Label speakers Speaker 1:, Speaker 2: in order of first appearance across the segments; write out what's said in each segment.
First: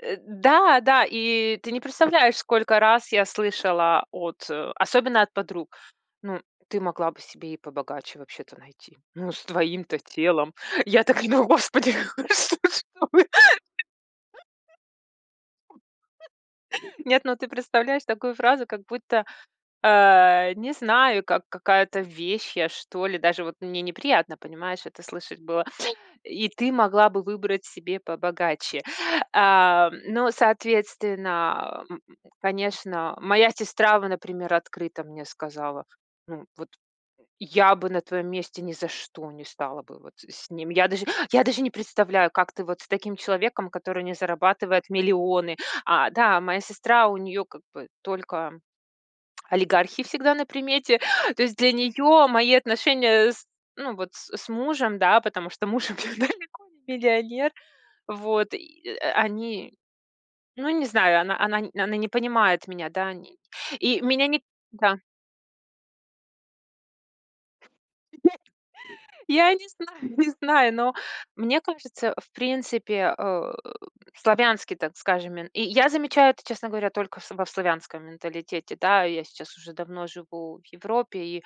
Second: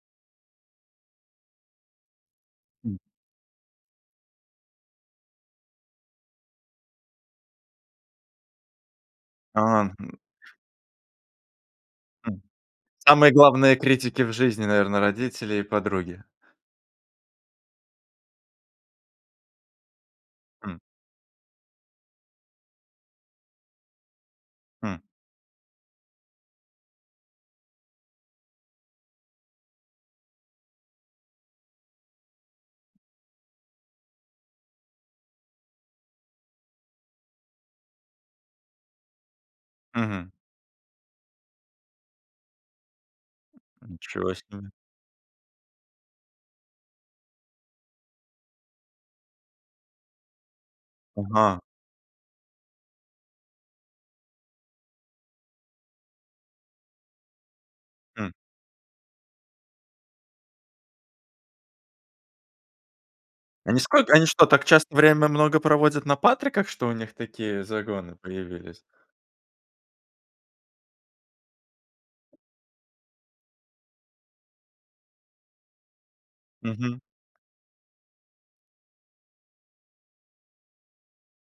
Speaker 1: Э, да да, и ты не представляешь, сколько раз я слышала от особенно от подруг. Ну, ты могла бы себе и побогаче вообще-то найти. Ну, с
Speaker 2: А.
Speaker 1: твоим-то телом. Я так и говорю: "Господи!"
Speaker 2: Самые главные критики в жизни,
Speaker 1: [unintelligible]
Speaker 2: наверно, родители и подруги.
Speaker 1: Нет, ну ты представляешь такую фразу, как будто, а, не
Speaker 2: Хм.
Speaker 1: знаю, как какая-то вещь я, что ли. Даже вот мне неприятно, понимаешь,
Speaker 2: М.
Speaker 1: это слышать было: "И ты могла бы выбрать себе побогаче". А, но, соответственно, а, Конечно, моя сестра, во например, открыто мне сказала, ну вот: "Я бы на твоём месте ни за что не стала бы вот
Speaker 2: Мгм.
Speaker 1: с ним". Я даже я даже не представляю, как ты вот с таким человеком, который не
Speaker 2: Ничего себе.
Speaker 1: зарабатывает миллионы. А, да, моя сестра, у неё как бы только олигархи всегда на примете. То есть
Speaker 2: Ага.
Speaker 1: для неё мои отношения с ну вот с с мужем, да, потому что муж у меня далеко не миллионер.
Speaker 2: М.
Speaker 1: Вот, и, а, э, они, ну не знаю, она она она не понимает меня, да. И
Speaker 2: Они
Speaker 1: не и
Speaker 2: сколько
Speaker 1: меня
Speaker 2: они
Speaker 1: ни
Speaker 2: что, так часто
Speaker 1: да.
Speaker 2: время много проводят на Патриках, что у них такие загоны появились?
Speaker 1: Я не знаю не знаю, но мне кажется, в принципе, а, э, славянский, так скажем, мен и я замечаю это, честно говоря,
Speaker 2: Мгм.
Speaker 1: только во в славянском менталитете. Да, я сейчас уже давно живу в Европе, и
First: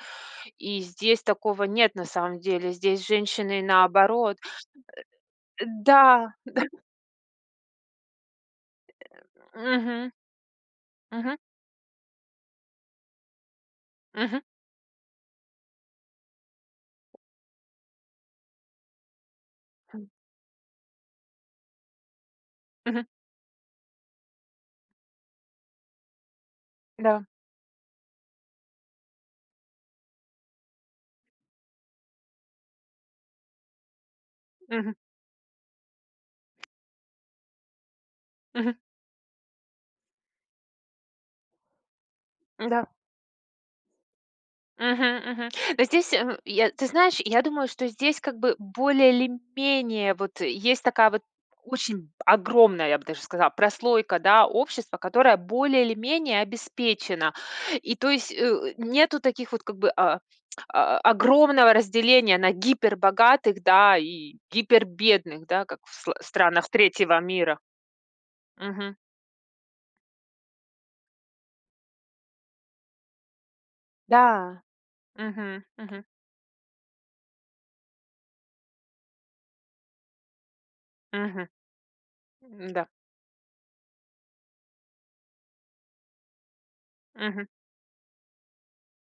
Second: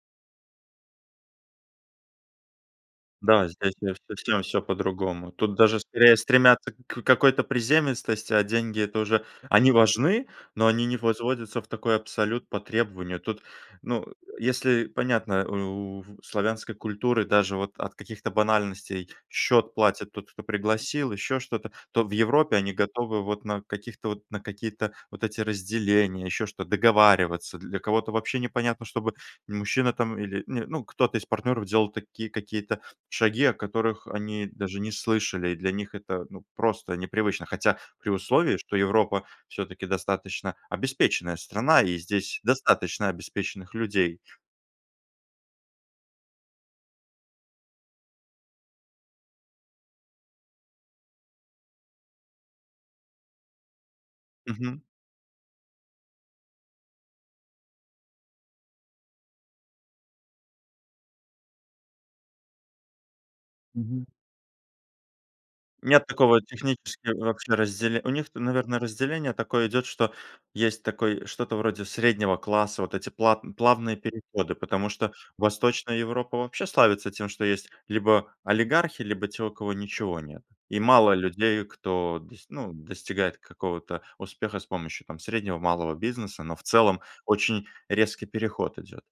Speaker 1: и здесь такого нет на самом деле. Здесь
Speaker 2: Да,
Speaker 1: женщины
Speaker 2: здесь, конечно,
Speaker 1: наоборот
Speaker 2: совсем всё по-другому. Тут
Speaker 1: Э,
Speaker 2: даже скорее
Speaker 1: да да.
Speaker 2: стремятся к какой-то приземистости, а деньги- это уже они
Speaker 1: Мгм.
Speaker 2: важны, но они не
Speaker 1: Мгм.
Speaker 2: возводятся в такой абсолют по требованию. Тут, ну,
Speaker 1: Мгм.
Speaker 2: если понятно, у у славянской культуры даже вот от каких-то банальностей: счет платит тот, кто пригласил, еще что-то- то в Европе они
Speaker 1: Мгм.
Speaker 2: готовы вот на каких-то вот на какие-то вот эти разделения, еще что,
Speaker 1: Да.
Speaker 2: договариваться. Для кого-то вообще непонятно, чтобы мужчина там или, не ну, кто-то из партнеров делал такие какие-то шаги, о которых они даже не
Speaker 1: Мгм.
Speaker 2: слышали. Для них это, ну, просто непривычно. Хотя при условии,
Speaker 1: Мгм.
Speaker 2: что Европа всё-таки достаточно обеспеченная страна и здесь
Speaker 1: Да.
Speaker 2: достаточно обеспеченных людей.
Speaker 1: Мгм, мгм. Но здесь мгм, я, ты знаешь, я думаю, что здесь, как бы, более или менее вот есть такая вот очень огромная, я бы даже сказала, прослойка, да,
Speaker 2: Мгм.
Speaker 1: общества, которая более или менее обеспечена. И то есть, э, у нету таких вот, как бы, а, а, огромного разделения на гипербогатых, да,
Speaker 2: Мгм.
Speaker 1: и гипербедных, да, как в
Speaker 2: Нет
Speaker 1: сл в
Speaker 2: такого
Speaker 1: странах
Speaker 2: технически
Speaker 1: третьего
Speaker 2: вообще
Speaker 1: мира.
Speaker 2: разделе у них-то, наверное,
Speaker 1: Мгм.
Speaker 2: разделение такое идет, что есть такой, что-то вроде среднего класса, вот эти плат плавные переходы,
Speaker 1: Да.
Speaker 2: потому что
Speaker 1: Мгм,
Speaker 2: Восточная
Speaker 1: мгм.
Speaker 2: Европа вообще славится тем, что есть либо олигархи, либо те, у кого ничего нет. И мало
Speaker 1: Мгм.
Speaker 2: людей, кто дос ну,
Speaker 1: М-да.
Speaker 2: достигает какого-то успеха с помощью, там, среднего и малого бизнеса, но в целом
Speaker 1: Мгм.
Speaker 2: очень резкий переход идет.